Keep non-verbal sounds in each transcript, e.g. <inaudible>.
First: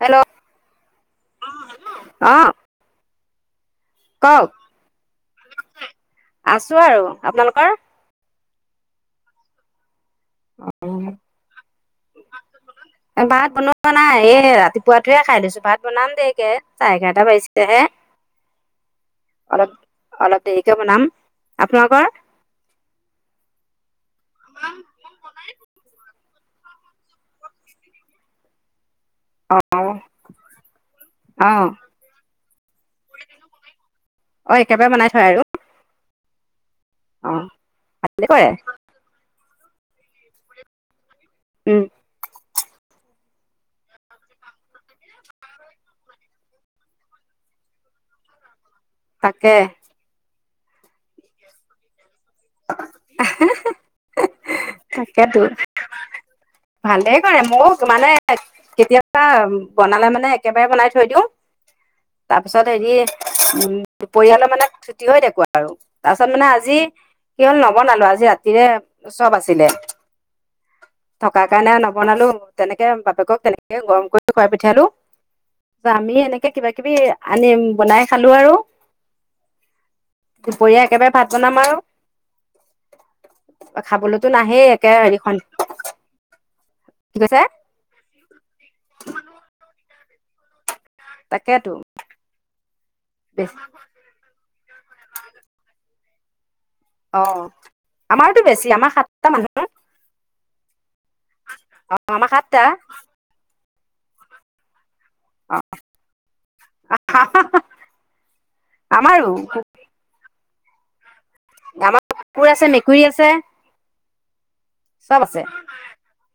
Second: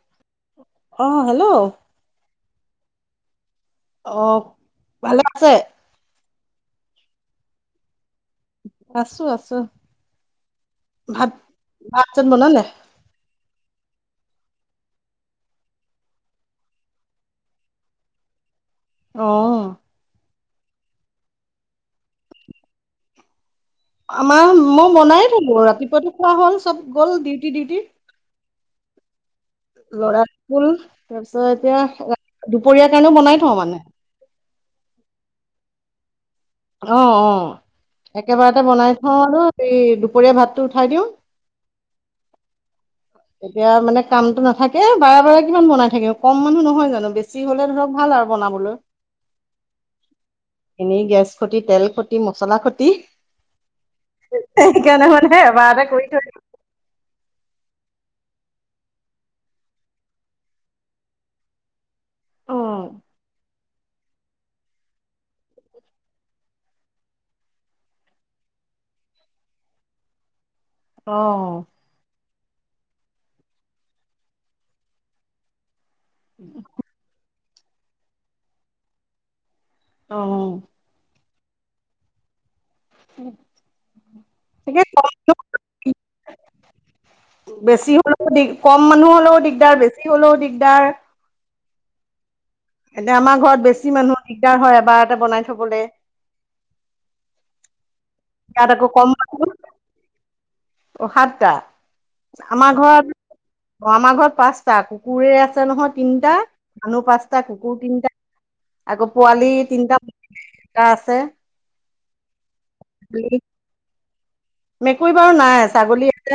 Hello অহ hello. অ অ কওক ভালে আছে। আছো আৰু আপোনালোকৰ। আছো আছো। ভাত ভাত চাত বনালে। ভাত বনোৱা নাই এই ৰাতিপুৱাতে খাই লৈছো ভাত বনাম দেকে চাহ এঘাৰটা বাজিছেহে। অ'। তেনেকে বনাম আপোনালোকৰ। আমাৰ মই মনায় থাকো ৰাতিপুৱটো খোৱা হ'ল চব গ'ল ডিউটি ডিউটি। অ লৰা ফুল তাৰপিছত অ এতিয়া। দুপৰীয়া কাৰণেও বনাই থওঁ মানে। অ একেবাৰে বনাই থয় আৰু। অ অ, ভালে কৰে একেবাৰতে বনাই থওঁ আৰু এই দুপৰীয়া ভাতটো উঠাই দিওঁ। উম। এতিয়া মানে কামটো নাথাকে বাৰে বাৰে কিমান বনাই থাকিম কম মানুহ নহয় জানো বেছি হলে ধৰক ভাল। ভাল আৰু বনাবলৈ। তাকে। এনেই গেছ খতি তেল খতি মচলা খতি। সেইকাৰণে তাকেতো মানেহে এবাৰ এটা কৰি থৈ। ভালেই কৰে ময় মানে, কেতিয়াবা বনালে মানে একেবাৰে বনাই থৈ দিওঁ। <unintelligible> তাৰ পিছত অ হেৰি উম। দু পৰিয়ালৰ মানে থুটি হয় দেুৱা আৰু তাৰ পাছত মানে আজি। কেৱল নবনালো আজি ৰাতিৰে, চব আছিলে। <unintelligible> থকা কাৰণে নবনালো তেনেকে বাপেকক তেনেকে গৰম কৰি খাই পঠিয়ালো। আমি এনেকে কিবা কিবি আনিম বনাই খালো আৰু। অ দুপৰীয়া একেবাৰে ভাত বনাম আৰু। খাবলৈতো নাহেই তাকে একে কম হেৰিখন। কি কৈছে বেছি হ'লেও দি কম মানুহ হলেও দিগদাৰ বেছি হ'লেও দিগদাৰ। তাকেতো। এতিয়া আমাৰ ঘৰত বেছি মানুহ দিগদাৰ হয় এবাৰ এটা বনাই থবলৈ। অ আমাৰতো ইয়াত বেছি আকৌ আমাৰ কম সাতটা মানুহ। অ সাতটা, আমাৰ ঘৰত, অ আমাৰ ঘৰত পাঁচটা। কুকুৰে অ আছে নহয় তিনিটা, মানুহ পাঁচটা কুকুৰ তিনিটা। আকৌ আমাৰো পোৱালি তিনিটা, টা আছে। আমাৰ কুকুৰ আছে মেকুৰী আছে মেকুৰী চব বাৰু আছে। নাই ছাগলী আছে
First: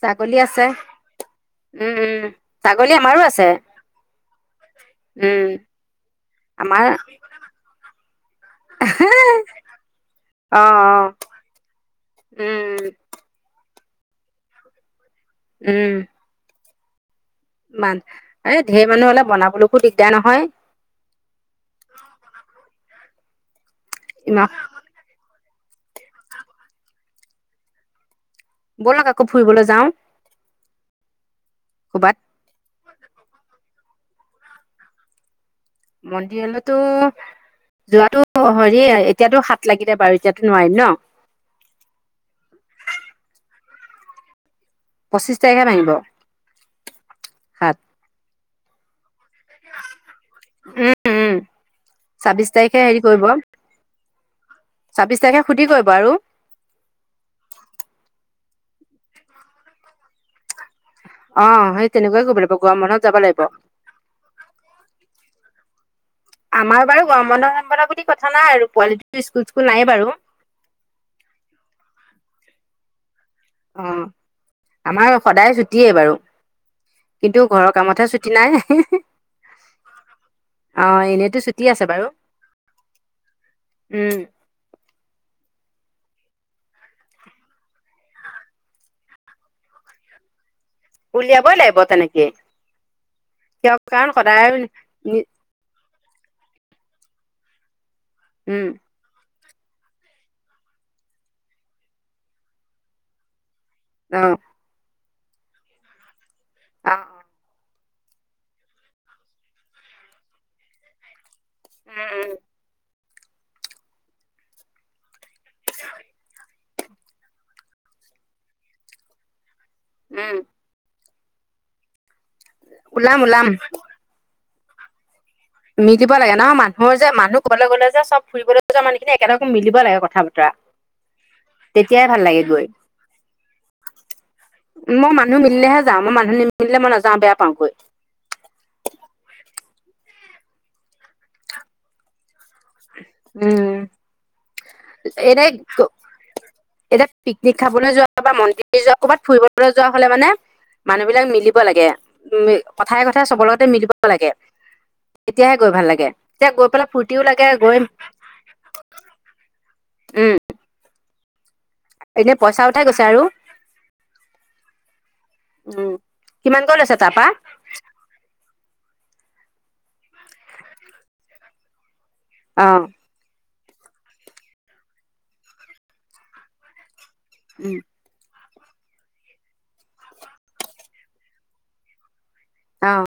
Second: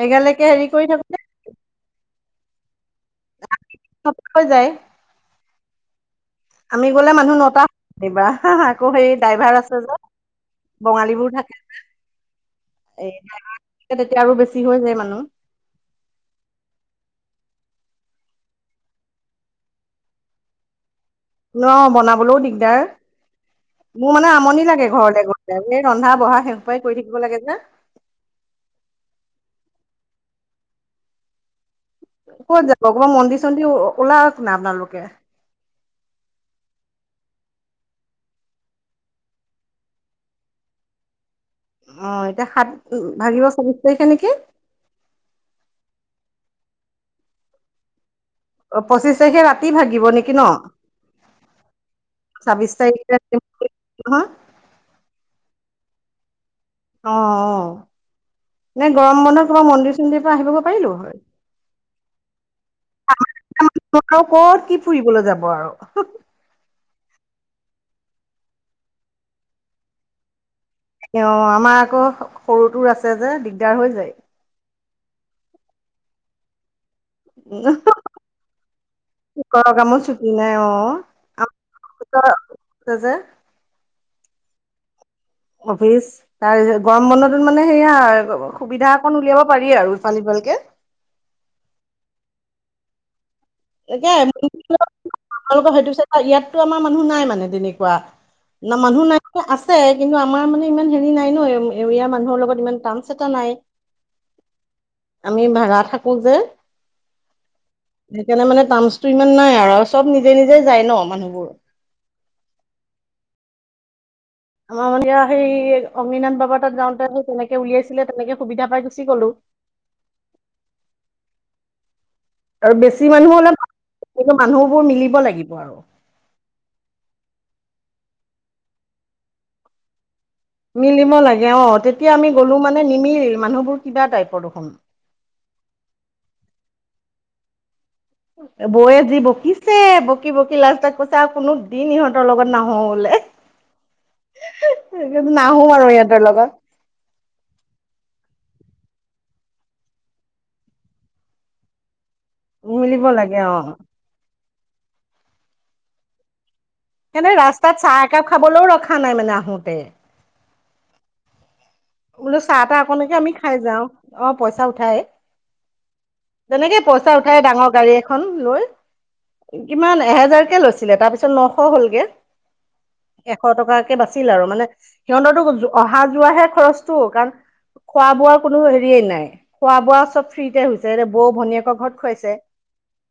ছাগলী আছে হেৰি কৰি থাকোনে। উম উম ছাগলী আমাৰো আছে, নটা হৈ যায় উম। আমাৰ আমি গ'লে মানুহ নটা, হিবা হা আকৌ হেৰি ড্ৰাইভাৰ আছে যে। অ বঙালী অ বোৰ থাকে, উম এই তেতিয়া আৰু বেছি হৈ যায় মানুহ। উম। ইমান এ ঢেৰ মানুহ অলপ বনাবলৈকো দিগদাৰ নহয়। ন বনাবলৈও দিগদাৰ। মোৰ মানে আমনি লাগে ঘৰতে গৈ এই ৰন্ধা বঢ়া সেহুৱাই কৰি থাকিব লাগে যে। বলক আকৌ ফুৰিবলৈ যাওঁ। ক'ৰবাত কত যাব কব মন্দিৰ চন্দিৰ ওলাওক না আপোনালোকে। মডিল ত। যোৱাাতো হৰি এতিয়াতো হাত লাগিলে বাৰু এতিয়াতো নোৱাৰিম ন। সখানে কি। পঁচিশ তাৰিখে ভাঙিব, সাত। অ পঁচিশ তাৰিখে ৰাতি ভাগিব নেকি ন। উম উম ছাব্বিশ তাৰিখে হেৰি কৰিব তাৰিখ হা। ছাব্বিশ তাৰিখে সুধি কয় ব আৰু। অ অ, মে গৰম বানত কবা মন্দিৰ চন্দিৰ পৰা আহিবগ পাৰিলো হয়। অ সেই তেনেকুৱাই কৰিব লাগিব গৰম বন্ধত যাব লাগিব কত কি ফুৰিবলৈ যাব আৰু। আমাৰ বাৰু গনামনা বুলি কথা নাই আৰু পোৱালিটো স্কুল স্কুল নাই বাৰু। অ আমাৰ আকৌ সৰুটোৰ আছে যে দিগদাৰ অ হৈ যায়। আমাৰ সদায় ছুটি বাৰু কিন্তু ঘৰৰ কামতহে ছুটি নাই। কৰ কামো ছুটি নাই অ এনেইতো আ ছুটি আছে বাৰু যে। উম। অফিচ তাৰ পিছত গৰম বন্নতত মানে সেয়া সুবিধা অকন উলিয়াব পাৰি আৰু ইফাল সিফালকে। উলিয়া ব লিব তে নেকি। তাকে তালোকৰ হয়তো। ইয়াততো আমাৰ মানুহ নাই মানে তেনেকুৱা উম না মানুহ নাই। আছে কিন্তু আমাৰ মানে ইমান হেৰি নাই ন এৰিয়াৰ মানুহৰ লগত ইমান টান্স এটা নাই। অ আমি ভাড়া থাকো যে। অ অ। সেইকাৰণে মানে টাৰ্মচটো ইমান নাই আৰু আৰু চব নিজে নিজে যায় ন মানুহবোৰ। উম উম। আমাৰ ময়া সেই অমিনাথ বাবা। তাত যাওঁতে তেনেকে উলিয়াইছিলে তেনেকে সুবিধা পাই গুচি গ'লো। উম। আৰু বেছি ওলাম মানুহ ওলাম হলে কিু মানুহবোৰ মিলিব লাগিব। আৰু মিল দিব লাগে নহয় মানুহৰ যে মানুহ ক'লে গ'লে যে চব ফুৰিবলৈ যোৱা মানুহিনি একেলগে মিলিব লাগে কথা পা। মিলিব লাগে অ তেতিয়া আমি লাগে গ'লো গৈ মানে নিমিল মানুহবোৰ কিবা টাইপৰ দেখোন। মই মানুহ মিলেহে যাওঁ মই মানুহ নিমিল মই নযাওঁ বেয়া পাওঁগৈ। বৌ যি বকিছে বকি বকি লাষ্ট তাত কৈছে আৰু কোনো দিন ইহঁতৰ লগত নাহওঁ। উম। এদাই নাহো আৰু ইহঁতৰ লগত এতি পিকনিক খাবলৈ যোৱা বা মন্দিৰ। নিজ ক'ৰবাত ফুৰিবলৈ যোৱা হলে মানে মানুহ বিলাক মিলিব লাগে। উ কথাই মিলিব কথাই লাগে চবৰ অ লগতে মিলিব লাগে তেতিয়াহে গৈ ভাল লাগে এতিয়া গৈ। ফূ্তিও এনে লাগে ৰাস্তাত গৈ। চাহ খাবলৈও ৰখা নাই মানে আহোতে। উম এনে বোলো চাহ পইচা তাহ উঠাই গৈছে অকলেকে আৰু আমি খাই যাওঁ অ পইচা উঠাই। উম কিমানকৈ তেনেকে লৈছে পইচা তাৰপা উঠাই ডাঙৰ গাড়ী এখন লৈ। কিমান এহেজাৰ কেে লৈছিলে তাৰ পিছত নশ হলগে। অহ। এশ টকাকে বাচিল আৰু মানে সিহঁততো অহা যোৱাাহে খৰচ। কাৰণ উম খোৱা বোৱা। কোনো হেৰিয়ে নাই খোৱা বোৱা চব ফ্ৰীতে হৈছে বৌ ভনীয়েকৰ ঘৰত খুৱাইছে। অহ।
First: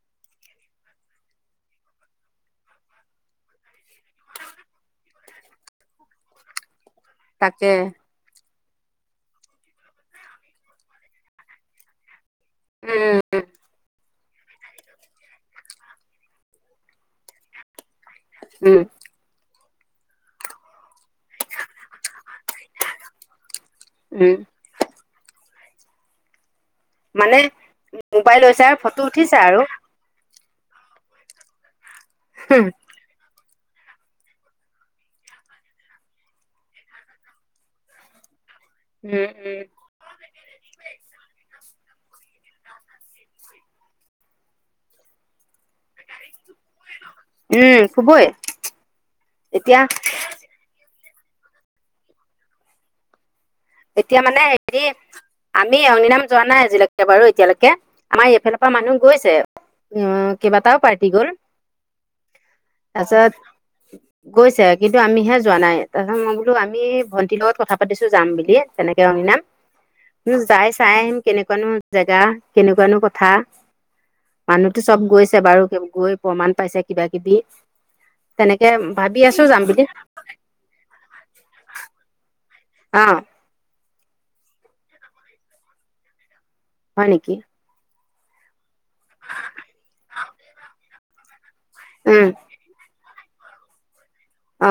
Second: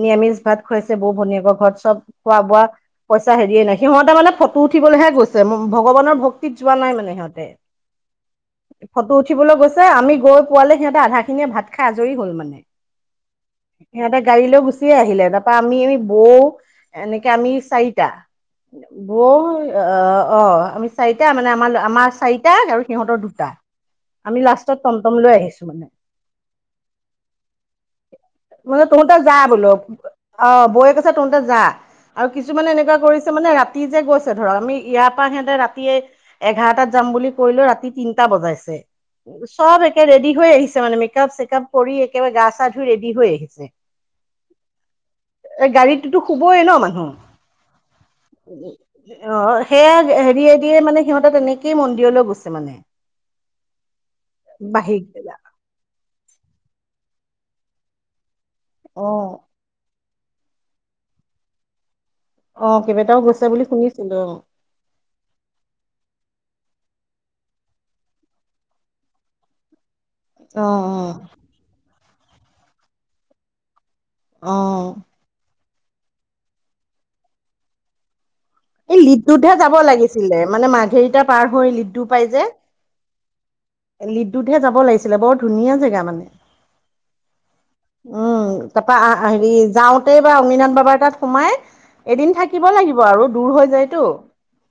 নিৰামিষ ভাত খুৱাইছে বৌ ভনিয়াক ঘৰত চব খোৱা বোৱা পইচা হেৰিয়ে নাই সিহঁতে মানে ফটো। উঠিবলৈহে গৈছে ভগৱানৰ ভক্তিত যোৱা নাই মানে সিহঁতে। তাকে ফটো উঠিবলৈ গৈছে আমি গৈ পোৱালে সিহঁতে আধা খিনিয়ে ভাত খাই আজৰি হ'ল মানে। উম সিহঁতে। গাড়ী লৈ গুচিয়ে আহিলে তাৰপা আমি বৌ এনেকে আমি চাৰিটা। উম বৌ অ অ আমি চাৰিটা মানে আমাৰ আমাৰ। চাৰিটা আৰু সিহঁতৰ দুটা উম আমি লাষ্টত টমটম লৈ আহিছো মানে। মানে মোবাইল লৈছ মানে ফটো তহঁতে যা উঠিছা আৰু। বোলো অ বৌয়ে কৈছে তহতে যা আৰু কিছুমানে এনেকুৱা কৰিছে মানে ৰা। ৰাতি যে গৈছে ধৰক আমি ইয়াৰ পৰা সিহতে ৰাতিয় এঘাৰটাত যাম বুলি কলেও ৰাতি তিনটা বজাইছে। উম উম চব একে ৰেডি হৈ আহিছে মানে মেকপ চেকপ। কৰি একেবাৰে গা চা ধুই ৰেডি হৈ আহিছে গাড়ীটো। কবই ন মানুহ উম খুবই অ এতিয়া সেয়া হেৰি মানে। সিহঁততে তেনেকেই মন্দিৰলৈ গৈছে মানে। এতিয়া মানে হেৰি বাহিৰ আমি অগ্ন নাম যোৱা নাই আজিলৈকে বাৰু এতিয়ালৈকে আমাৰ এইফালে। মানুহ গৈছে অ' উ কেইবাটাও পাৰ্টি গ'ল। অ কেইবাটাও তাৰপিছত গৈছে বুলি শুনিছিলো গৈছে কিন্তু আমিহে যোৱা নাই তাৰপিছত মই বোলো আ। আমি ভন্টিৰ লগত কথা পাতিছো যাম বুলি তেনেকে ৰঙী নাম। উম, অ যাই চাই অ আহিম কেনেকুৱানো জেগা, কেনেকুৱানো কথা। অ মানুহটো চব গৈছে বাৰু গৈ প্ৰমাণ পাইছে কিবা- কিবি। তেনেকে এই ভাবি আছো লিড্ডুতহে যাম যাব বুলি লাগিছিলে মানে মাঘেৰিটা পাৰ হৈ লিড্ডু পাই যে। অ। লিড্ডুতহে যাব লাগিছিলে বৰ ধুনীয়া জেগা মানে। হয় নেকি? উম, তাৰপা হেৰি যাওঁতে বা অংগীনাথ বাবাৰ তাত সোমাই উম, এদিন থাকিব লাগিব আৰু দূৰ হৈ যায়তো। অ।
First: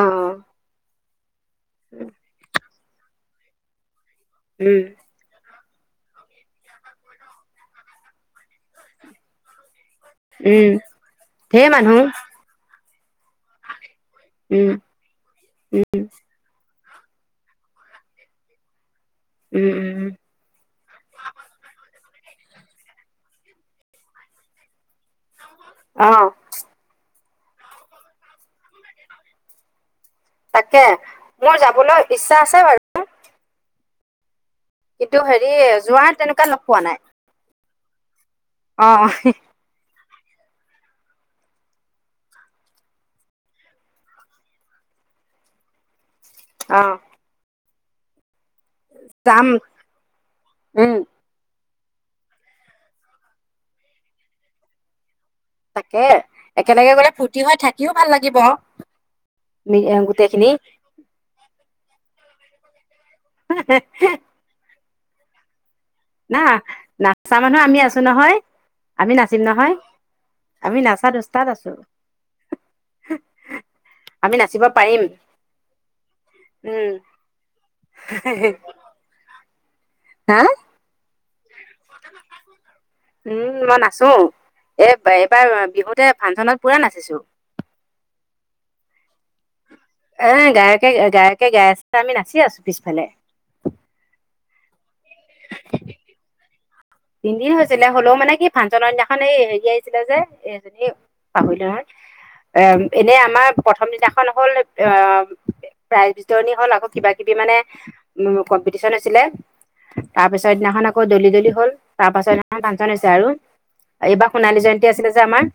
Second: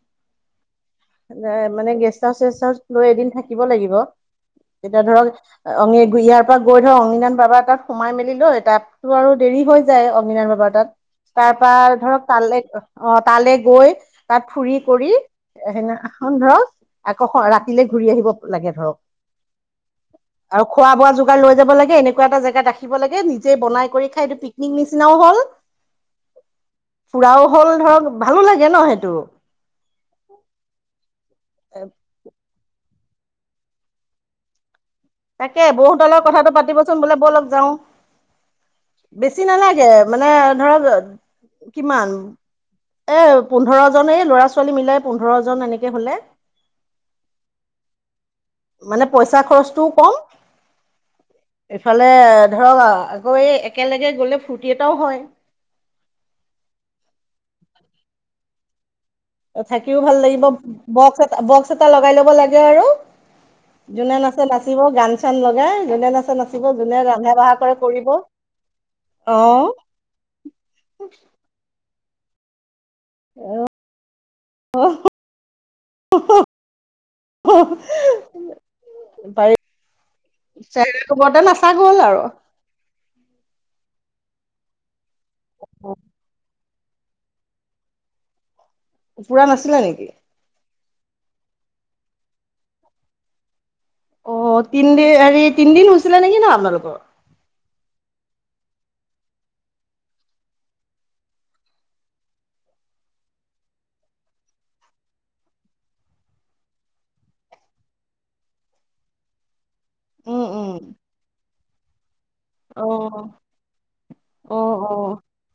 মানে গেষ্ট হাউচ চেষ্ট হাউচ লৈ এদিন থাকিব লাগিব। উম, তেতিয়া ধৰক অ, ইয়াৰ পৰা গৈ ধৰ অংনদান বাবা এ তাত সোমাই মেলি লৈ তাতো আৰু দেৰি হয়। য অগ্নিবাণ উম, বাবাৰ তাত। তাৰ ধেৰ পৰাা মানুহ ধৰক তালৈ অ তালৈ গৈ তাত উম, ফুৰি কৰি এ সেনেখন ধৰক আকৌ ৰাতিলে ঘূৰি আহিব। লাগে ধৰক। উম, উম, আৰু খোৱা বোৱা যোগাৰ লৈ যাব লাগে, এনেক এনেকুৱা এটা জেগাত ৰাখিব লাগে নিজে বনাই কৰি খাই এইটো পিকনিক নিচিনাও হল। আহ। ফুৰাও হ'ল ধৰক ভালো লাগে ন সেইটো। তাকে মোৰ যাবলৈ ইচ্ছা আছে বাৰু। কিন্তু হেৰি তাকে যোৱা বহুতালৰ তেনেকুৱা কথাটো লগ পোৱা নাই। পাতিবচোন বোলে বৌ লগ যাওঁ। অ', বেছি নালাগে মানে ধৰক কিমান এ, পোন্ধৰ জন এই ল'ৰা ছোৱালী মিলাই পোন্ধৰ জন এনেকে হলে। আহ। মানে পইচা খৰচটোও কম, উম, এইফালে ধৰক আকৌ এই একেলগে গলে ফূৰ্তি এটাও হয়। তাকে একেলগে গলে ফূৰ্তি হৈ থাকিও ভাল লাগিব। নি- এ, থাকিও ভাল লাগিব গোটেইখিনি বক্স এ বক্স এটা লগাই লব লাগে আৰু। যোনে নাচে নাচিব গান চান লগাই যোনে নাচে না নাচিব যোনে ৰন্ধা নাচা বঢ়া মানুহ কৰে আমি আছো কৰিব নহয়, আমি অ নাচিম নহয়। আমি নাচাত ওস্তাত আছো। আমি নাচিব পাৰিম। উম, তাই হা চে কোবৰতে নাচাক গ'ল আৰু। চো এই এইবাৰ বিহুতে ফাংচনত পুৰা নাচিছো। পুৰা নাছা এ, গায়কে গায়কে গাই আছে আমি নাচি আছো পিছফালে। অ, তিনদিন হৰি তিনদিন হৈছিলে নেকি ন আপোনালোক? তিনি দিন ছিলে হ'লেও মানে কি ফাংচনৰ দিনাখন এই হেৰি আহিছিলে যে এজনী পাহৰি লো আৰু। এ, এনে আমাৰ প্ৰথম দিনাখন হ'ল আহ প্ৰাইজ বিতৰণি হল। আকৌ কিবা-কিবি মানে উ কম্পিটিচন হৈছিলে। তাৰ উম পিছত উম দিদিনাখন আকৌ দলি দলি হ'ল। তাৰ পাছত ন পাঁচজন হৈছে আৰু অ এইবাৰ অ সোণালী জয়ন্তী আছিলে যে অ আমাৰ।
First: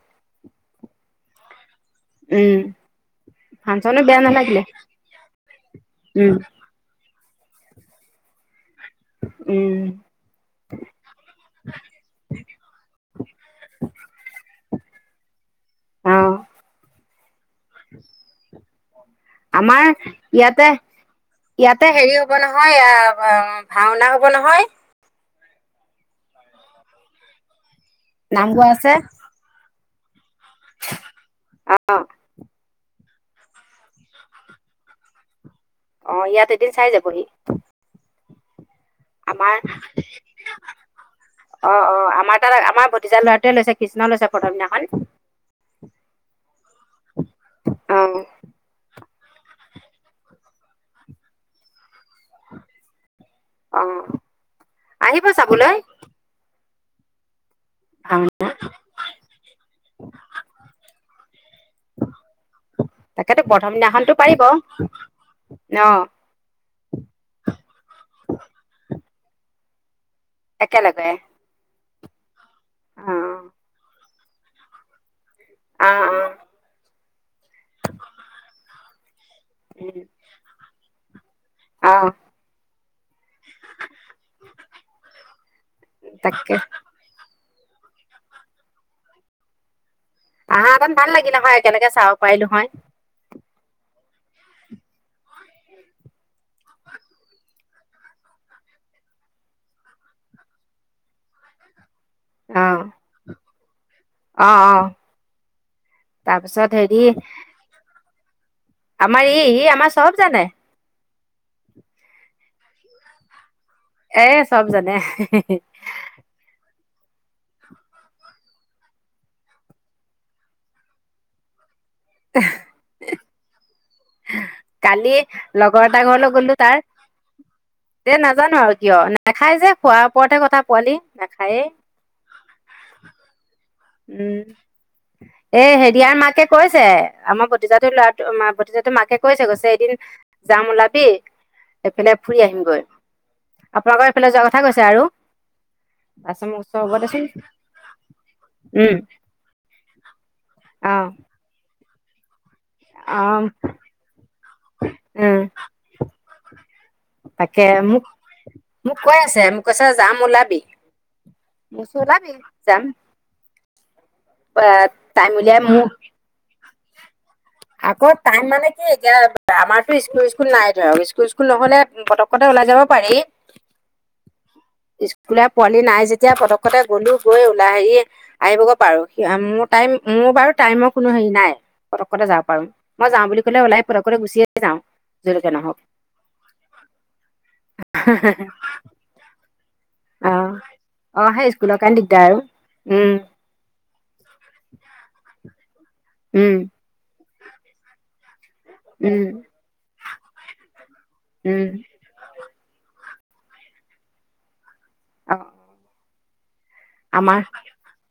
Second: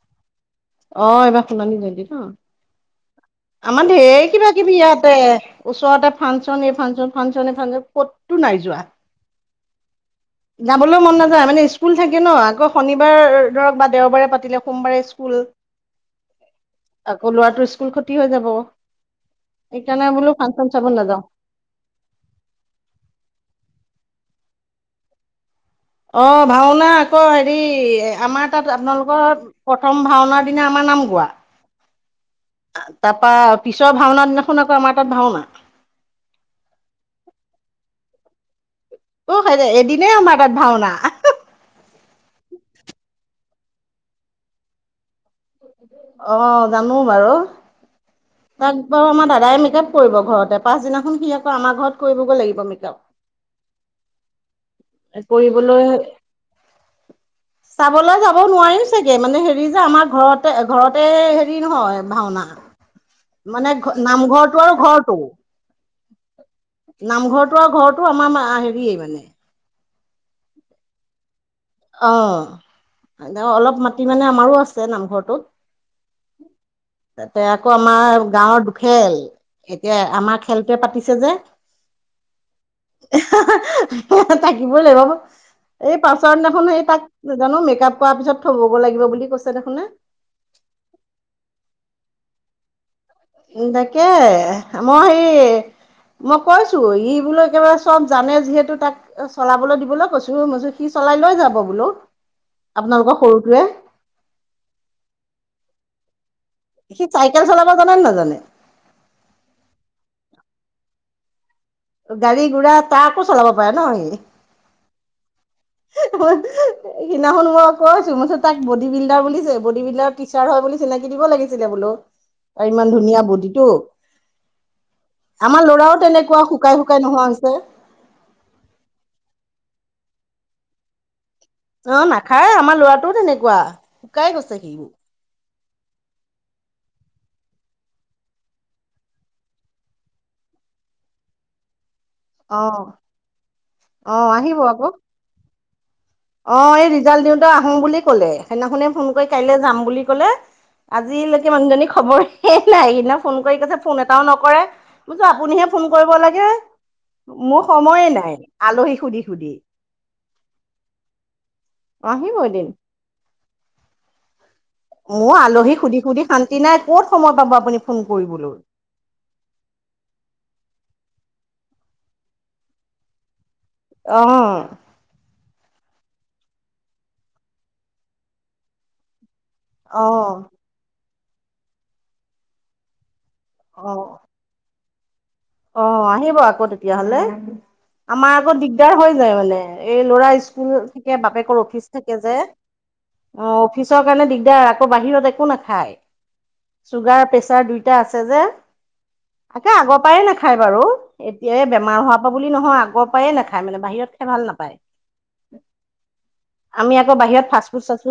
অ, এইবাৰ শুনা নি যদি ন? উম আমাৰ ফাংচনো বেয়া ধেৰ কিবা নালাগিলে কিবি ইয়াতে ওচৰতে উম ফাংচন এই ফাংচন ফাংচন। ক'তটো নাই যোৱা। উম যাবলৈ মন নাযায় মানে স্কুল থাকে ন, আকৌ শনিবাৰ বাৰে পাতিলে অ সোমবাৰে স্কুল ক্ষতি হৈ যাব। আমাৰ সেইকাৰণে বোলো ফাংচন ইয়াতে- চাব নাযাওঁ ইয়াতে হেৰি হ'ব নহয় আ ভাওনা হব নহয়। অ ভাওনা আকৌ হেৰি নাম আমাৰ তাত গোৱা আছে আপোনালোকৰ প্ৰথম ভাওনা পিনে আমাৰ নাম গোৱা। অ', তাপা পিছৰ ভাওনা দিনাখন আকৌ আমাৰ তাত ভাওনা। অ ইয়াত এদিন চাই যাবহি। অ আমাৰ এদিনেই আমাৰ তাত ভাওনা অ অ আমাৰ তাত আমাৰ ভতিজা লৰা গোতে লৈছে কৃষ্ণ লৈছে প্ৰথম দিনাখন। অ জানো বাৰু। অ', তাক বাৰু আমাৰ দাদাই মেকআপ কৰিব ঘৰতে। পাছদিনাখন সি আকৌ আমাৰ ঘৰত কৰিবগৈ লাগিব মেকআপ। অ। আহিব চাবলৈ কৰিবলৈ। চাবলৈ ভাওনা যাব নোৱাৰিম চাগে মানে হেৰি যে আমাৰ ঘৰতে ঘৰতে হেৰি নহয় ভাওনা। তাকেতো প্ৰথম মানে দিনাখনতো পাৰিব নামঘৰটো আৰু ঘৰটো। অ', নামঘৰটো আৰু ঘৰটো আমাৰ হেৰিয়ে মানে। একেলগে। অ। অ', অলপ মাটি মানে আমাৰো আছে নামঘৰটোত। অ অ। তাতে আকৌ আমাৰ গাঁৱৰ দুখেল। এতিয়া উম, আমাৰ খেলটোৱে পাতিছে যে। অ', থাকিবই লাগিব। এই পাছৰ তাকে দিনাখন সেই তাক। নাজানো মেকআপ কৰাৰ পিছত থবগৈ লাগিব বুলি কৈছে দেখুনে। আহা অকন ভাল লাগিল হয় একেলকে চাব পাৰিলো হয়। তাকে মই সি। মই কৈছো ই বোলো একেবাৰে চব জানে যিহেতু তাক চলাবলৈ দিবলৈ কৈছো। মই সি চব চলাই লৈ যাব বোলো। অ', আপোনালোকৰ সৰুটোৱে। অ অ তাৰপিছত হেৰি। সি চাইকেল চলাব জানে নে নাজানে? আমাৰ ই ই আমাৰ চব জানে। গাড়ী গুৰা তাকো চলাব। এ চব জানে। সিনা খন মই কৈছো। মো চত তাক বডী বিল্ডাৰ বুলিছে। বডী বিল্ডাৰ টিচাৰ হয় বুলি চিনাকি দিব লাগিছিলে বোলো। অ ইমান ধুনীয়া বডিটো। কালি আমাৰ লগৰ ল'ৰাও এটা ঘৰলৈ তেনেকুৱা গ'লো শুকাই তাৰ। শুকাই নোহোৱা হৈছে। এ নাজানো আৰু কিয়, নাখায় যে খোৱাৰ ওপৰতহে কথা পোৱালি। নাখায়েই অ নাখায় আমাৰ লৰাটোও তেনেকুৱা শুকাই গৈছে সিও। এ হেৰিয়া মাকে কৈছে। আমাৰ ভতিজাটোৰ ল'ৰাটো মা ভতিজাটোৰ মাকে কৈছে কছে এদিন। জাম উলাবি। <inaudible> এফালে ফুৰি অ আহিমগৈ। আপোনালোকৰ অ এইফালে যোৱা আহিব কথা আকৌ কৈছো আৰু। তাৰপিছত অ মোক এই হ'ব ৰিজাল্ট দেচোন দিওঁতে আহো বুলি ক'লে। খালি সদিনাখুনে উম ফোন কৰি কাইলৈ যাম বুলি ক'লে, অ আজিলৈকে মানুহজনী খবৰ। শেষ নাই। সেইদিনা অ ফোন কৰি কৈছে ফোন এটাও নকৰে, বুজো উম আপুনিহে ফোন কৰিব লাগে। তাকে মোৰ মোক সময়ে নাই মোক আলহীক কৈ সুধি আছে সুধি। মোক কৈছে যাম ওলাবি। মোৰচো অ ওলাবি? আহিব এদিন যাম। মো টাইম উলিয়াই আলহী মোৰ সুধি সুধি শান্তি নাই কত? সময় পাব আপুনি ফোন আকৌ টাইম কৰিবলৈ মানে কি এতিয়া আমাৰতো স্কুল স্কুল নাইটো আও স্কুল। টো স্কুল নহলে পতকতে ওলাই যাব পাৰি। অ স্কুলে পোৱালি নাই যে। যেতিয়া পতকতে গ'লো গৈ ওলাই সেইয়ে আহিবগৈ পাৰো। মোৰ টাইম অ মোৰ বাৰু টাইমক কোনো হেৰি নাই পতককতে যাব পাৰো। মই যাওঁ বুলি ক'লে ওলাই অ পটককতে গুচিয়ে যাওঁ। য'লৈকে নহওক অ আহিব আকৌ তেতিয়াহলে। আমাৰ আকৌ দিগদাৰ হৈ যায় মানে। এই ল'ৰা অঁ স্কুল থাকে, অঁ সেই বাপেকৰ স্কুলৰ অফিচ কাৰণে থাকে দিগদাৰ যে আৰু অঁ, অফিচৰ কাৰণে দিগদাৰ। আকৌ বাহিৰত একো নাখ্‌ খাই। চুগাৰ, প্ৰেচাৰ দুইটা আছে যে থাকে আগৰ পৰাই নাখ্‌ বাৰু, এতিয়া এই বেমাৰ হোৱাৰপা বুলি নহয়। আগৰ পৰাই নাখায় মানে, বাহিৰত খাই ভাল নাপায়। অঁ আমি আকৌ আমাৰ বাহিৰত ফাষ্টফুড -চাষ্টফুড